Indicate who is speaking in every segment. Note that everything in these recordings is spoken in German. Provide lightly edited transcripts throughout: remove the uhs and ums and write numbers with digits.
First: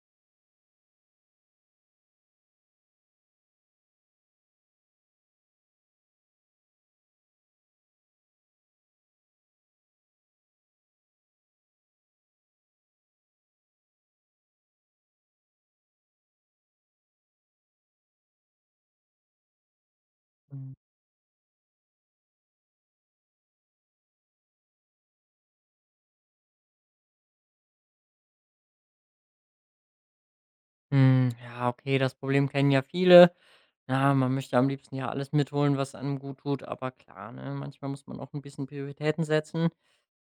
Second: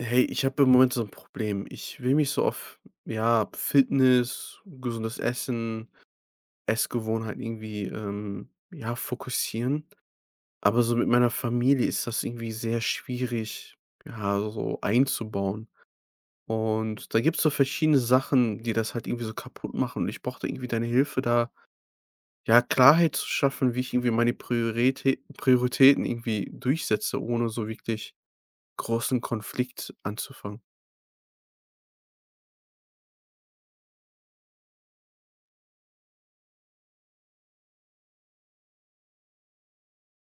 Speaker 1: Hey, ich habe im Moment so ein Problem. Ich will mich so auf, ja, Fitness, gesundes Essen, Essgewohnheiten irgendwie, ja, fokussieren. Aber so mit meiner Familie ist das irgendwie sehr schwierig, ja, so einzubauen. Und da gibt's so verschiedene Sachen, die das halt irgendwie so kaputt machen. Und ich brauche da irgendwie
Speaker 2: Mhm.
Speaker 1: deine Hilfe, da, ja, Klarheit zu schaffen, wie ich irgendwie meine Prioritäten irgendwie durchsetze, ohne so wirklich großen Konflikt anzufangen.
Speaker 2: Hm, ja, okay, das Problem kennen ja viele. Ja, man möchte ja am liebsten ja alles mitholen, was einem gut tut, aber klar, ne, manchmal muss man auch ein bisschen Prioritäten setzen.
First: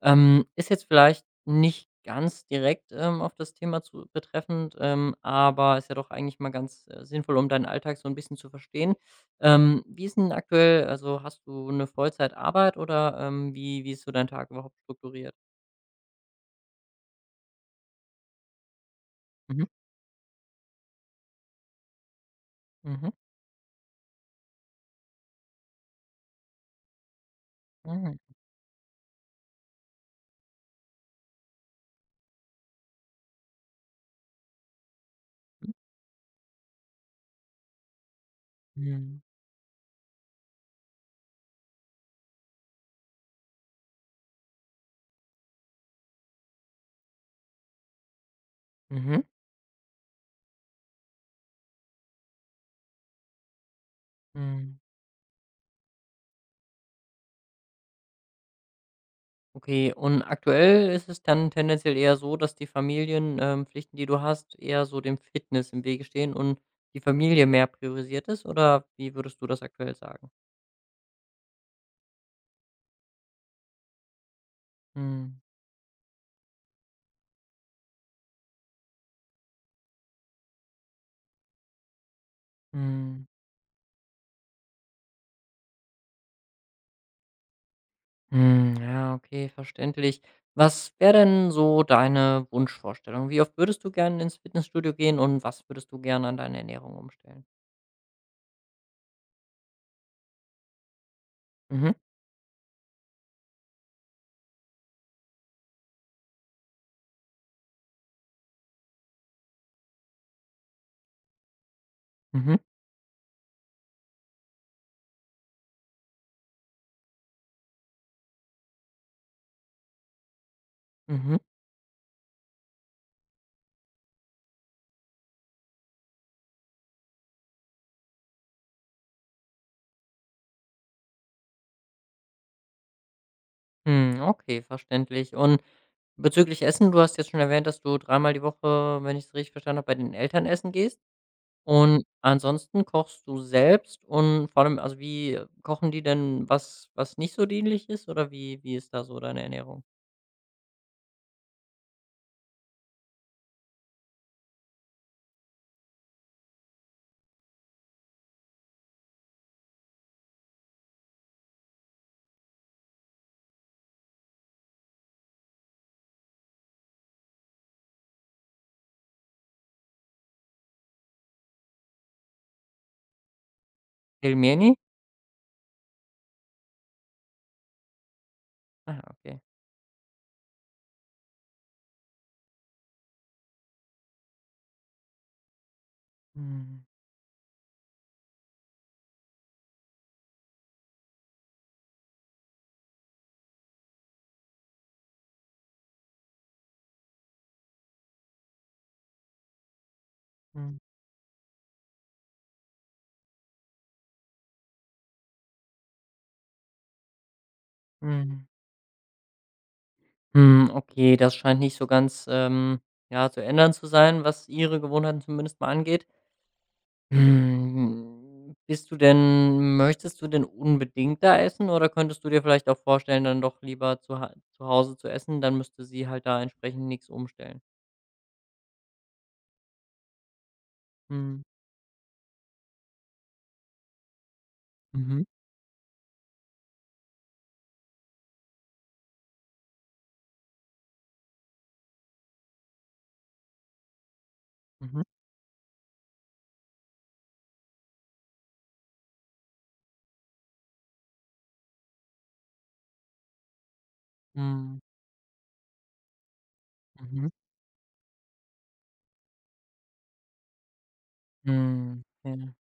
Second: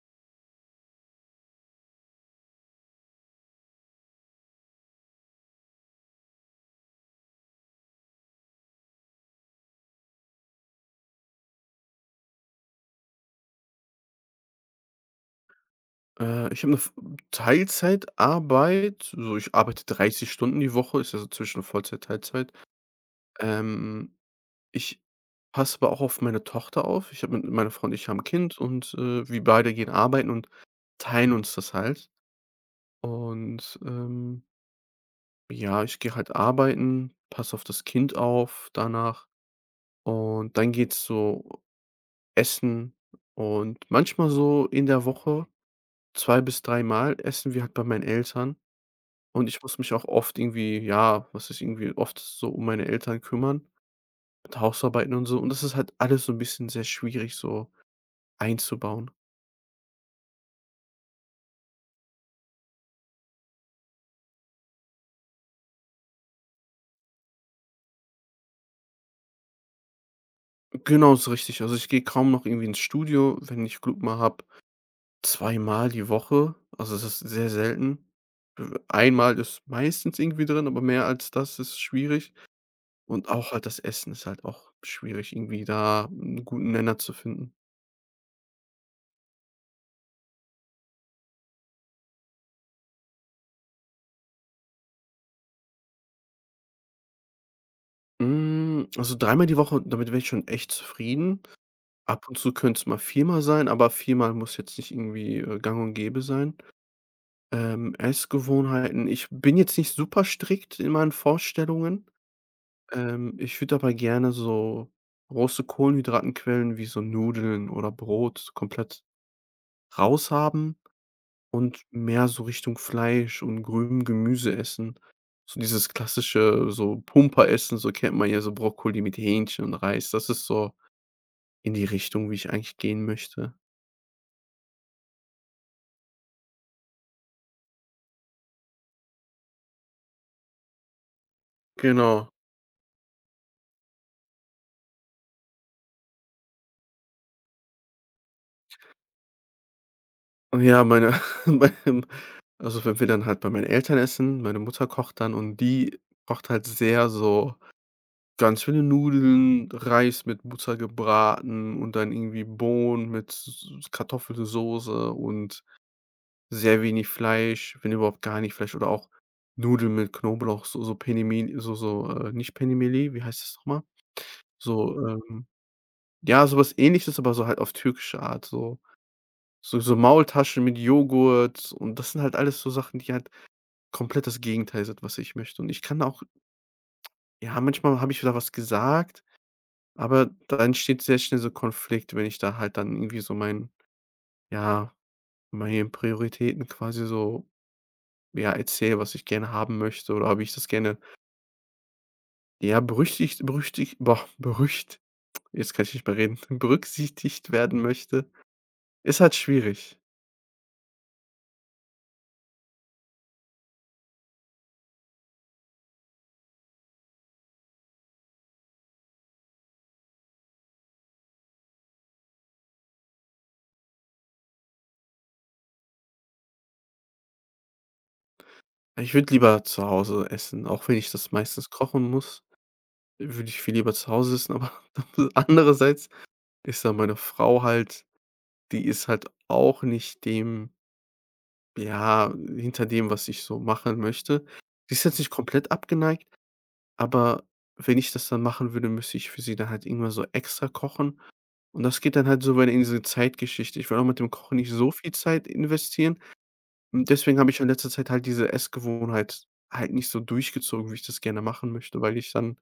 Speaker 2: Ist jetzt vielleicht nicht ganz direkt auf das Thema zu betreffend, aber ist ja doch eigentlich mal ganz sinnvoll, um deinen Alltag so ein bisschen zu verstehen. Wie ist denn aktuell, also hast du eine Vollzeitarbeit oder wie ist so dein Tag überhaupt strukturiert?
Speaker 1: Ich habe eine Teilzeitarbeit, so ich
Speaker 2: Mhm.
Speaker 1: arbeite 30 Stunden die Woche, ist also zwischen Vollzeit, Teilzeit.
Speaker 2: Mhm.
Speaker 1: Ähm, ich passe aber auch auf meine Tochter auf. Ich habe mit meiner Frau und ich
Speaker 2: Mhm.
Speaker 1: haben 'n Kind und, wir beide gehen arbeiten und teilen uns das halt. Und, ja, ich gehe halt arbeiten, passe auf das Kind auf
Speaker 2: Mhm.
Speaker 1: danach und dann geht's so essen und manchmal so in der Woche 2 bis 3 Mal essen wir halt bei meinen Eltern.
Speaker 2: Mhm.
Speaker 1: Und ich muss mich auch oft irgendwie ja, was ist irgendwie oft so um meine Eltern kümmern, mit
Speaker 2: Mhm.
Speaker 1: Hausarbeiten und so. Und das ist halt alles so ein bisschen sehr schwierig so einzubauen.
Speaker 2: Okay, und aktuell ist es dann tendenziell eher so, dass die Familienpflichten, Pflichten, die du hast, eher so dem Fitness im Wege stehen und die Familie mehr priorisiert ist? Oder wie würdest du das aktuell sagen?
Speaker 1: Genau, ist richtig. Also, ich gehe kaum noch irgendwie ins Studio, wenn ich Glück mal habe,
Speaker 2: Hm,
Speaker 1: zweimal die Woche. Also, es ist sehr selten. Einmal ist meistens irgendwie drin, aber mehr als das ist schwierig.
Speaker 2: hm,
Speaker 1: Und auch halt das Essen ist halt auch schwierig, irgendwie da einen guten Nenner zu finden.
Speaker 2: hm, ja, okay, verständlich. Was wäre denn so deine Wunschvorstellung? Wie oft würdest du gerne ins Fitnessstudio gehen und was würdest du gerne an deine Ernährung umstellen?
Speaker 1: Hm, also, dreimal die Woche, damit wäre ich schon echt zufrieden.
Speaker 2: Mhm,
Speaker 1: Ab und zu könnte es mal viermal sein, aber viermal muss jetzt nicht irgendwie, gang und gäbe sein. Essgewohnheiten ich bin jetzt nicht super strikt in meinen Vorstellungen.
Speaker 2: mhm,
Speaker 1: Ich würde aber gerne so große Kohlenhydratenquellen wie so Nudeln oder Brot komplett raushaben
Speaker 2: mhm.
Speaker 1: und mehr so Richtung Fleisch und grünem Gemüse essen. So dieses klassische so Pumperessen, so kennt man ja, so Brokkoli mit Hähnchen und Reis. Das ist so in die Richtung, wie ich eigentlich gehen möchte.
Speaker 2: Hm, okay, verständlich. Und bezüglich Essen, du hast jetzt schon erwähnt, dass du dreimal die Woche, wenn ich es richtig verstanden habe, bei den Eltern essen gehst. Und
Speaker 1: Genau.
Speaker 2: ansonsten kochst du selbst und vor allem, also, wie kochen die denn was, was nicht so dienlich ist oder wie ist da so deine Ernährung?
Speaker 1: Ja, meine beim also, wenn wir dann halt bei meinen Eltern essen, meine Mutter kocht dann und die kocht halt sehr so ganz viele Nudeln, Reis mit Butter gebraten und dann irgendwie Bohnen mit S Kartoffelsoße und sehr wenig Fleisch, wenn überhaupt gar nicht Fleisch oder auch Nudeln mit Knoblauch, so so Penne so so, nicht Penimeli, wie heißt das nochmal?
Speaker 2: Pelmeni?
Speaker 1: So, ja, sowas Ähnliches, aber so halt auf türkische Art so.
Speaker 2: Ah, okay.
Speaker 1: So so Maultaschen mit Joghurt und das sind halt alles so Sachen, die halt komplett das Gegenteil sind, was ich möchte. Und ich kann auch
Speaker 2: Mhm,
Speaker 1: ja, manchmal habe ich wieder was gesagt, aber da entsteht sehr schnell so Konflikt, wenn ich da halt dann irgendwie so mein ja, meine Prioritäten quasi so, ja, erzähle, was ich gerne haben möchte oder wie ich das
Speaker 2: mhm,
Speaker 1: gerne, ja, berüchtigt berüchtigt boah, berücht jetzt kann ich nicht mehr reden, berücksichtigt werden möchte.
Speaker 2: mhm.
Speaker 1: Ist halt schwierig.
Speaker 2: Hm, okay, das scheint nicht so ganz, ja, zu ändern zu sein, was ihre Gewohnheiten zumindest mal angeht. Hm, bist du denn möchtest du denn unbedingt da essen oder könntest du dir vielleicht auch vorstellen, dann doch lieber zu Hause zu essen? Dann müsste sie halt da entsprechend nichts umstellen.
Speaker 1: Ich würde lieber zu Hause essen, auch wenn ich das
Speaker 2: Mhm.
Speaker 1: meistens kochen muss. Würde ich viel lieber zu Hause sitzen, aber
Speaker 2: Mhm.
Speaker 1: andererseits ist da meine Frau halt, die ist halt auch nicht dem, ja, hinter dem, was ich so machen möchte. Die
Speaker 2: Mhm.
Speaker 1: ist jetzt nicht komplett abgeneigt, aber wenn ich das dann machen würde, müsste ich für sie dann halt irgendwann so extra kochen. Und das geht dann halt so weit in diese Zeitgeschichte. Ich will auch mit dem Kochen nicht
Speaker 2: Mhm.
Speaker 1: so viel Zeit investieren. Und
Speaker 2: Mhm.
Speaker 1: deswegen habe ich in letzter Zeit halt diese Essgewohnheit halt nicht so durchgezogen, wie ich das gerne machen möchte,
Speaker 2: Mhm.
Speaker 1: weil ich
Speaker 2: Ja.
Speaker 1: dann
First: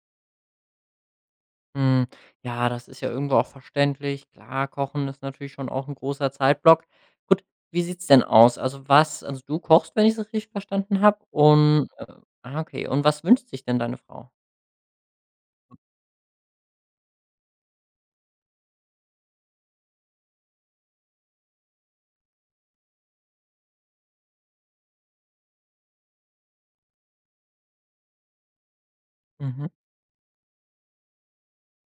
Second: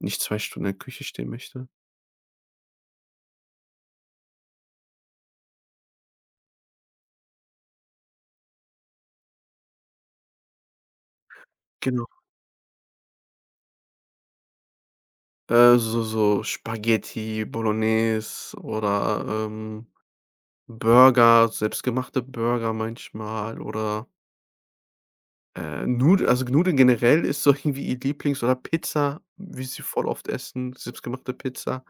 Speaker 1: nicht 2 Stunden in der Küche stehen möchte.
Speaker 2: Mhm. Ja, das ist ja irgendwo auch verständlich. Klar, Kochen ist natürlich schon auch ein großer Zeitblock. Gut, wie sieht's denn aus? Also, du kochst, wenn ich es richtig verstanden habe und,
Speaker 1: Genau.
Speaker 2: ah, okay. Und was wünscht sich denn deine Frau?
Speaker 1: So so Spaghetti Bolognese oder, Burger, selbstgemachte Burger manchmal oder, Nud also Nudeln generell ist so irgendwie ihr Lieblings oder Pizza, wie
Speaker 2: Mhm.
Speaker 1: sie voll oft essen, selbstgemachte Pizza.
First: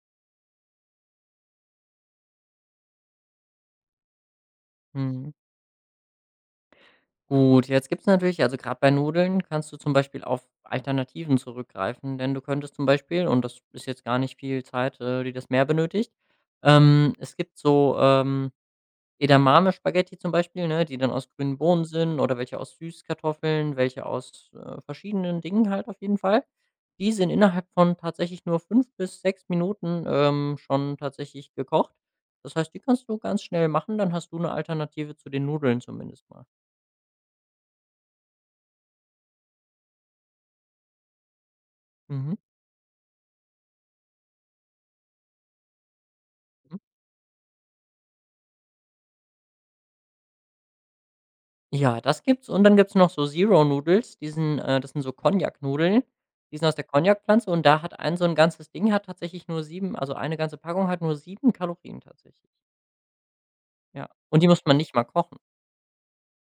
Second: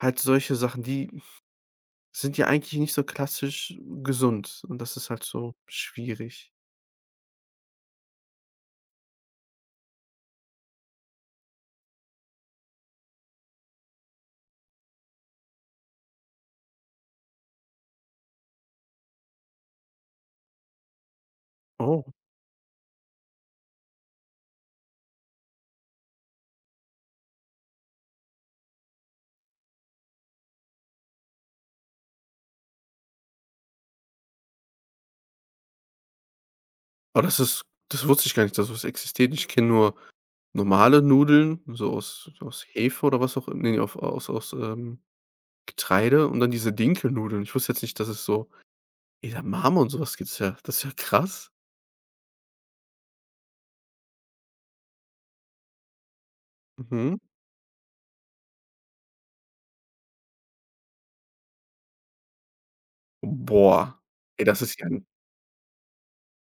Speaker 1: Halt solche Sachen, die sind ja eigentlich nicht so klassisch gesund und das ist halt
Speaker 2: Mhm.
Speaker 1: so schwierig.
Speaker 2: Gut, jetzt gibt es natürlich, also gerade bei Nudeln kannst du zum Beispiel auf Alternativen zurückgreifen, denn du könntest zum Beispiel, und das ist jetzt gar nicht viel Zeit, die das mehr benötigt, es gibt so, Edamame-Spaghetti zum Beispiel, ne, die dann aus grünen Bohnen
Speaker 1: Oh,
Speaker 2: sind oder welche aus Süßkartoffeln, welche aus, verschiedenen Dingen halt, auf jeden Fall. Die sind innerhalb von tatsächlich nur 5 bis 6 Minuten, schon tatsächlich gekocht. Das heißt, die kannst du ganz schnell machen, dann hast du eine Alternative zu den Nudeln zumindest mal.
Speaker 1: aber das ist, das wusste ich gar nicht, dass sowas existiert. Ich kenne nur normale Nudeln, so aus
Speaker 2: Mhm.
Speaker 1: aus Hefe oder was auch immer, nee, auf aus Getreide und dann diese
Speaker 2: Mhm.
Speaker 1: Dinkelnudeln. Ich wusste jetzt nicht, dass es so Edamame und so was gibt's ja. Das ist ja krass.
Speaker 2: Ja, das gibt's, und dann gibt's noch so Zero Noodles, diesen das sind so Cognac-Nudeln. Die sind aus der
Speaker 1: Mhm.
Speaker 2: Cognac-Pflanze, und da hat ein, so ein ganzes Ding hat tatsächlich nur 7, also, eine ganze Packung hat nur 7 Kalorien tatsächlich.
Speaker 1: Boah.
Speaker 2: Ja, und
Speaker 1: Ey,
Speaker 2: die
Speaker 1: das
Speaker 2: muss man
Speaker 1: ist ja
Speaker 2: nicht mal
Speaker 1: 'n
Speaker 2: kochen.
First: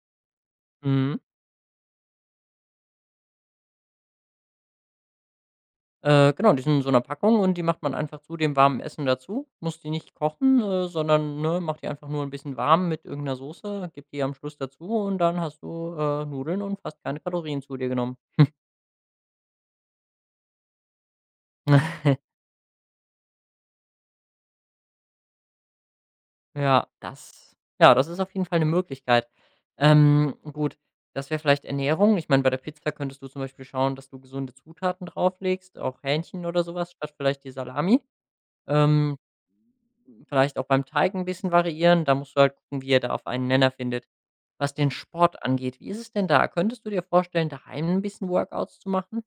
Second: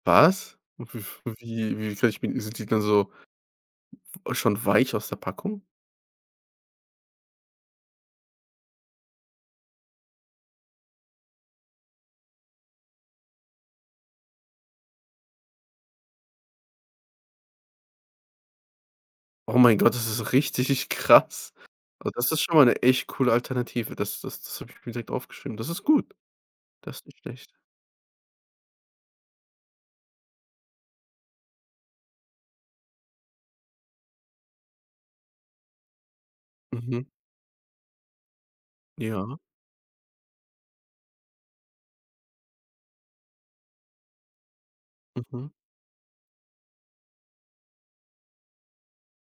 Speaker 1: was? W
Speaker 2: Mhm.
Speaker 1: wie wie kann ich mir, sind die dann so schon weich aus der Packung?
Speaker 2: Genau, die sind in so 'ner Packung, und die macht man einfach zu dem warmen Essen dazu, muss die nicht kochen, sondern, ne, macht die einfach nur ein bisschen warm mit irgendeiner 'ner Soße, gibt die am Schluss dazu, und dann hast du, Nudeln und fast keine Kalorien zu dir genommen.
Speaker 1: Oh mein Gott, das ist richtig krass. Also, das ist schon mal 'ne echt coole Alternative. Das habe ich mir direkt aufgeschrieben. Das ist gut.
Speaker 2: Ja,
Speaker 1: Das ist nicht schlecht.
Speaker 2: das ist auf jeden Fall eine Möglichkeit. Gut, das wäre vielleicht Ernährung. Ich meine, bei der Pizza könntest du zum Beispiel schauen, dass du gesunde Zutaten drauflegst, auch Hähnchen oder sowas
Speaker 1: Mhm.
Speaker 2: statt vielleicht die Salami. Ähm,
Speaker 1: Ja.
Speaker 2: Vielleicht auch beim Teig ein bisschen variieren. Da musst du halt gucken, wie ihr da auf einen Nenner findet. Was den Sport
Speaker 1: Mhm.
Speaker 2: angeht, wie ist es denn da? Könntest du dir vorstellen, daheim ein bisschen Workouts zu machen?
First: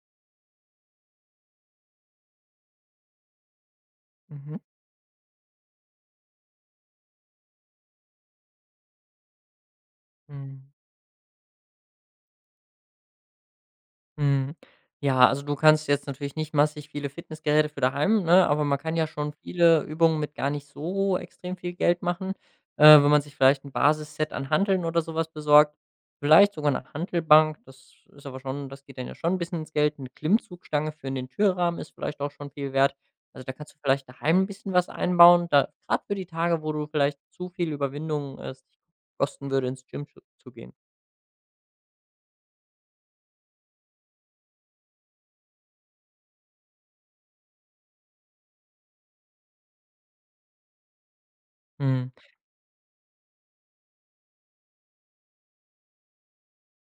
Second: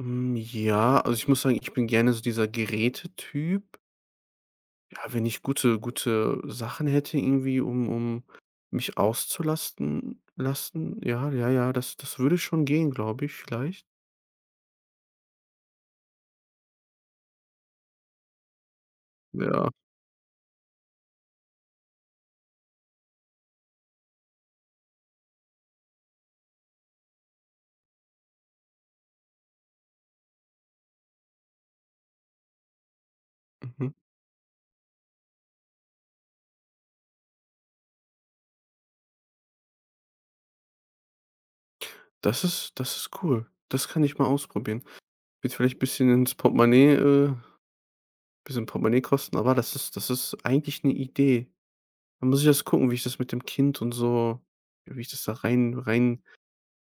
Speaker 1: Hm, ja, also, ich muss sagen, ich bin gerne so dieser Gerätetyp.
Speaker 2: Mhm.
Speaker 1: Ja, wenn ich gute Sachen hätte irgendwie, um mich auszulasten
Speaker 2: Mhm.
Speaker 1: lassen, ja, ja, ja, das würde schon gehen, glaube ich, vielleicht.
Speaker 2: Mhm. Ja, also du kannst jetzt natürlich nicht massig viele Fitnessgeräte für daheim, ne, aber man kann ja schon
Speaker 1: Ja,
Speaker 2: viele Übungen mit gar nicht so extrem viel Geld machen. Wenn man sich vielleicht ein Basisset an Hanteln oder sowas besorgt, vielleicht sogar eine Hantelbank, das geht dann ja schon 'n bisschen ins Geld. Eine Klimmzugstange für in den Türrahmen ist vielleicht auch schon viel wert. Also, da kannst du
Speaker 1: mhm.
Speaker 2: vielleicht daheim ein bisschen was einbauen, da grad für die Tage, wo du vielleicht zu viel Überwindung, es dich kosten würde, ins Gym zu gehen.
Speaker 1: Das ist cool. Das kann ich mal ausprobieren. Wird vielleicht ein bisschen ins Portemonnaie, bisschen Portemonnaie kosten, aber das ist eigentlich eine Idee.
Speaker 2: Mhm.
Speaker 1: Da muss ich das gucken, wie ich das mit dem Kind und so, wie ich das da rein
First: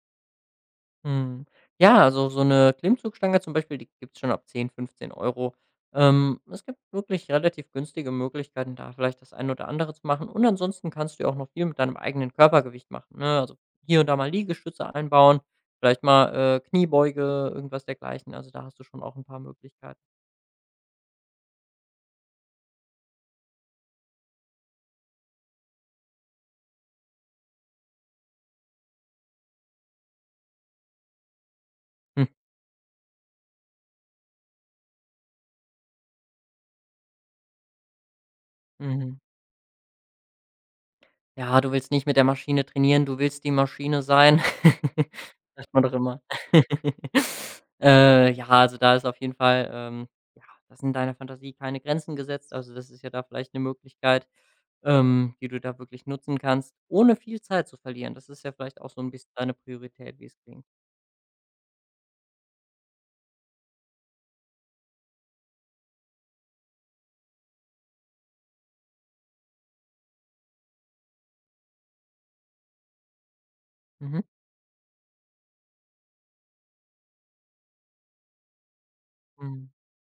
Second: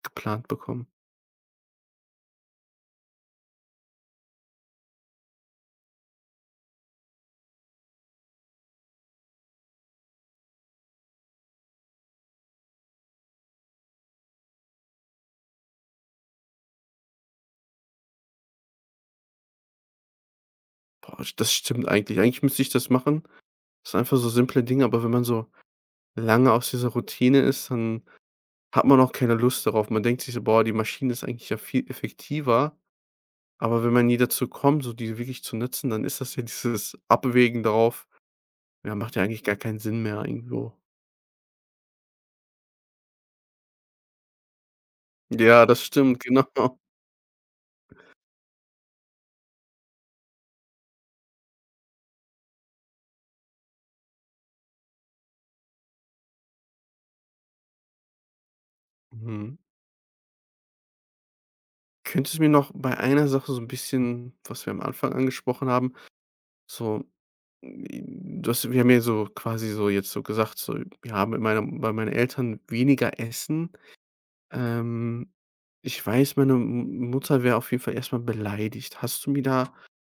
Speaker 1: geplant bekomme.
Speaker 2: Mhm. Ja, also so eine Klimmzugstange zum Beispiel, die gibt's schon ab 10, 15 Euro. Es gibt wirklich relativ günstige Möglichkeiten, da vielleicht das eine oder andere zu machen. Und ansonsten kannst du ja auch noch viel mit deinem eigenen Körpergewicht machen, ne? Also, hier und da mal Liegestütze einbauen, vielleicht mal, Kniebeuge, irgendwas dergleichen. Also, da hast du schon auch ein paar Möglichkeiten.
Speaker 1: Boah, das stimmt eigentlich. Eigentlich müsste ich das machen. Das sind einfach so simple Dinge, aber wenn man so lange aus dieser Routine ist, dann hat man auch keine Lust darauf. Man denkt sich so: „Boah, die Maschine ist eigentlich ja viel
Speaker 2: Hm.
Speaker 1: effektiver." Aber wenn man nie dazu kommt, so die wirklich zu nutzen, dann ist das ja dieses Abwägen darauf, ja,
Speaker 2: Mhm.
Speaker 1: macht ja eigentlich gar keinen Sinn mehr irgendwo.
Speaker 2: Ja, du willst nicht mit der Maschine trainieren, du willst die Maschine sein.
Speaker 1: Ja, das
Speaker 2: Man doch
Speaker 1: stimmt,
Speaker 2: immer.
Speaker 1: genau.
Speaker 2: Ja, also da ist auf jeden Fall, ja, das sind deiner Fantasie keine Grenzen gesetzt. Also, das ist ja da vielleicht eine Möglichkeit, die du da wirklich nutzen kannst, ohne viel Zeit zu verlieren. Das ist ja vielleicht auch so ein bisschen deine
Speaker 1: Mhm.
Speaker 2: Priorität, wie es klingt.
Speaker 1: Könntest du mir noch bei einer Sache so ein bisschen, was wir am Anfang angesprochen haben, so i- du hast wir haben ja so quasi so jetzt so gesagt, so: „Ja, mit meiner bei meinen Eltern weniger essen."
Speaker 2: Mhm.
Speaker 1: Ähm, ich weiß, meine M Mutter wäre auf jeden Fall erstmal beleidigt. Hast du mir
Speaker 2: Mhm.
Speaker 1: da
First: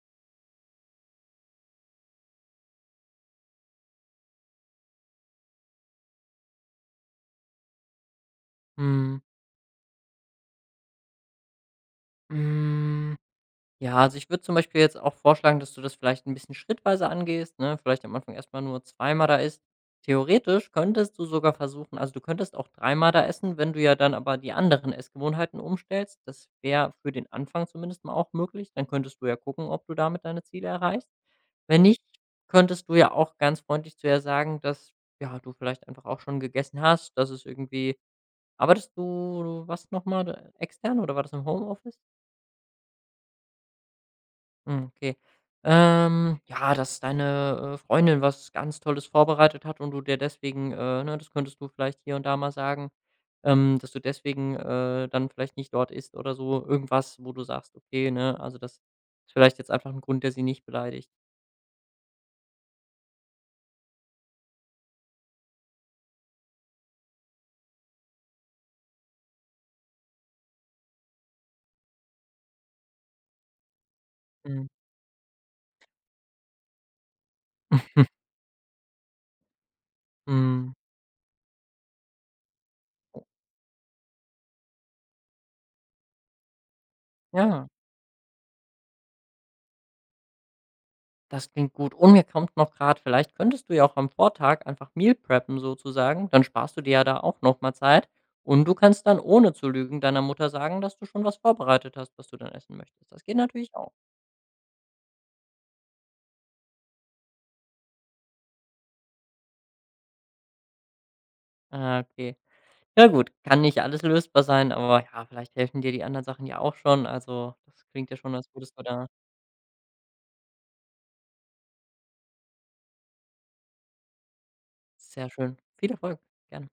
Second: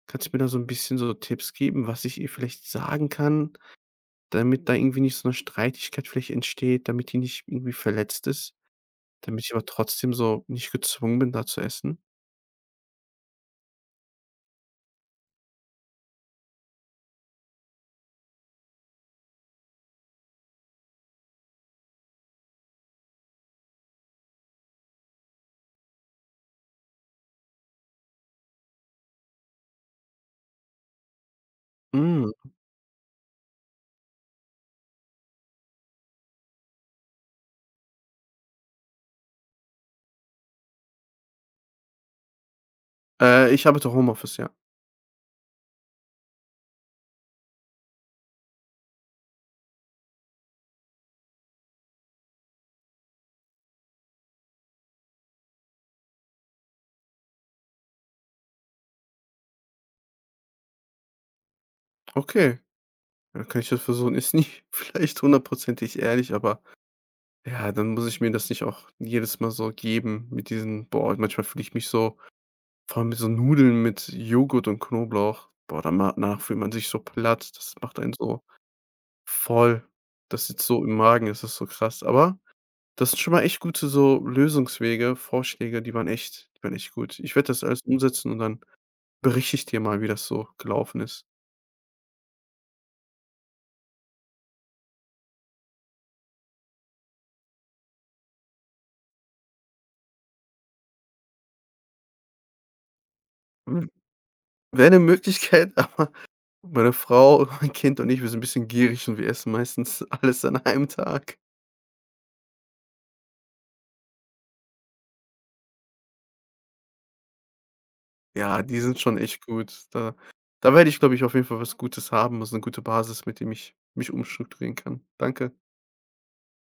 Speaker 1: kannst du mir da so ein bisschen so Tipps geben, was ich ihr vielleicht sagen kann, damit da irgendwie nicht so eine Streitigkeit vielleicht entsteht, damit die nicht irgendwie verletzt ist,
Speaker 2: Mhm.
Speaker 1: damit ich aber trotzdem so nicht gezwungen bin, da zu essen?
Speaker 2: Hm. Ja, also ich würde zum Beispiel jetzt auch vorschlagen, dass du das vielleicht ein bisschen schrittweise angehst, ne? Vielleicht am Anfang erst mal nur zweimal da isst. Theoretisch könntest du sogar versuchen, also, du könntest auch dreimal da essen, wenn du ja dann aber die anderen Essgewohnheiten umstellst. Das wäre für den Anfang zumindest mal auch möglich. Dann könntest du ja gucken, ob du damit deine Ziele erreichst. Wenn nicht,
Speaker 1: Hm,
Speaker 2: könntest du ja auch ganz freundlich zu ihr sagen, dass, ja, du vielleicht einfach auch schon gegessen hast, dass es irgendwie. Arbeitest du was noch mal extern oder war das im Homeoffice?
Speaker 1: ich arbeite Homeoffice, ja.
Speaker 2: Hm, okay. Ja, dass deine, Freundin was ganz Tolles vorbereitet hat und du dir deswegen, ne, das könntest du vielleicht hier und da mal sagen, dass du deswegen, dann vielleicht nicht dort isst oder so irgendwas, wo du sagst: „Okay, ne, also das ist vielleicht jetzt einfach ein Grund, der sie nicht beleidigt.“
Speaker 1: Okay, dann kann ich das versuchen. Ist nicht vielleicht hundertprozentig ehrlich, aber ja, dann muss ich mir das nicht auch jedes Mal so geben mit diesen, boah, manchmal fühle ich mich so. Vor allem mit so Nudeln mit Joghurt
Speaker 2: Mhm.
Speaker 1: und Knoblauch. Boah, danach fühlt man sich so platt. Das macht einen so voll. Das sitzt
Speaker 2: Mhm.
Speaker 1: so im Magen, das ist so krass. Aber das sind schon mal echt gute so Lösungswege, Vorschläge, die waren echt gut. Ich werde das
Speaker 2: Ja.
Speaker 1: alles umsetzen und dann berichte ich dir mal, wie das so gelaufen ist.
Speaker 2: Das klingt gut. Und mir kommt noch gerade, vielleicht könntest du ja auch am Vortag einfach Meal preppen, sozusagen, dann sparst du dir ja da auch nochmal Zeit und du kannst dann, ohne zu lügen, deiner Mutter sagen, dass du schon was vorbereitet hast, was du dann essen möchtest. Das geht natürlich
Speaker 1: Hm,
Speaker 2: auch.
Speaker 1: wäre 'ne Möglichkeit, aber meine Frau, mein Kind und ich, wir sind ein bisschen gierig und wir essen meistens alles an einem Tag.
Speaker 2: Ah, okay. Ja gut, kann nicht alles lösbar sein, aber ja, vielleicht helfen dir die anderen Sachen ja auch schon. Also, das klingt ja schon, als
Speaker 1: Ja,
Speaker 2: würdest
Speaker 1: die
Speaker 2: du
Speaker 1: sind
Speaker 2: da.
Speaker 1: schon echt gut. Da werde ich, glaube ich, auf jeden Fall was Gutes haben, also eine gute Basis, mit dem ich mich umstrukturieren kann.
Speaker 2: Sehr
Speaker 1: Danke.
Speaker 2: schön. Viel Erfolg. Gerne.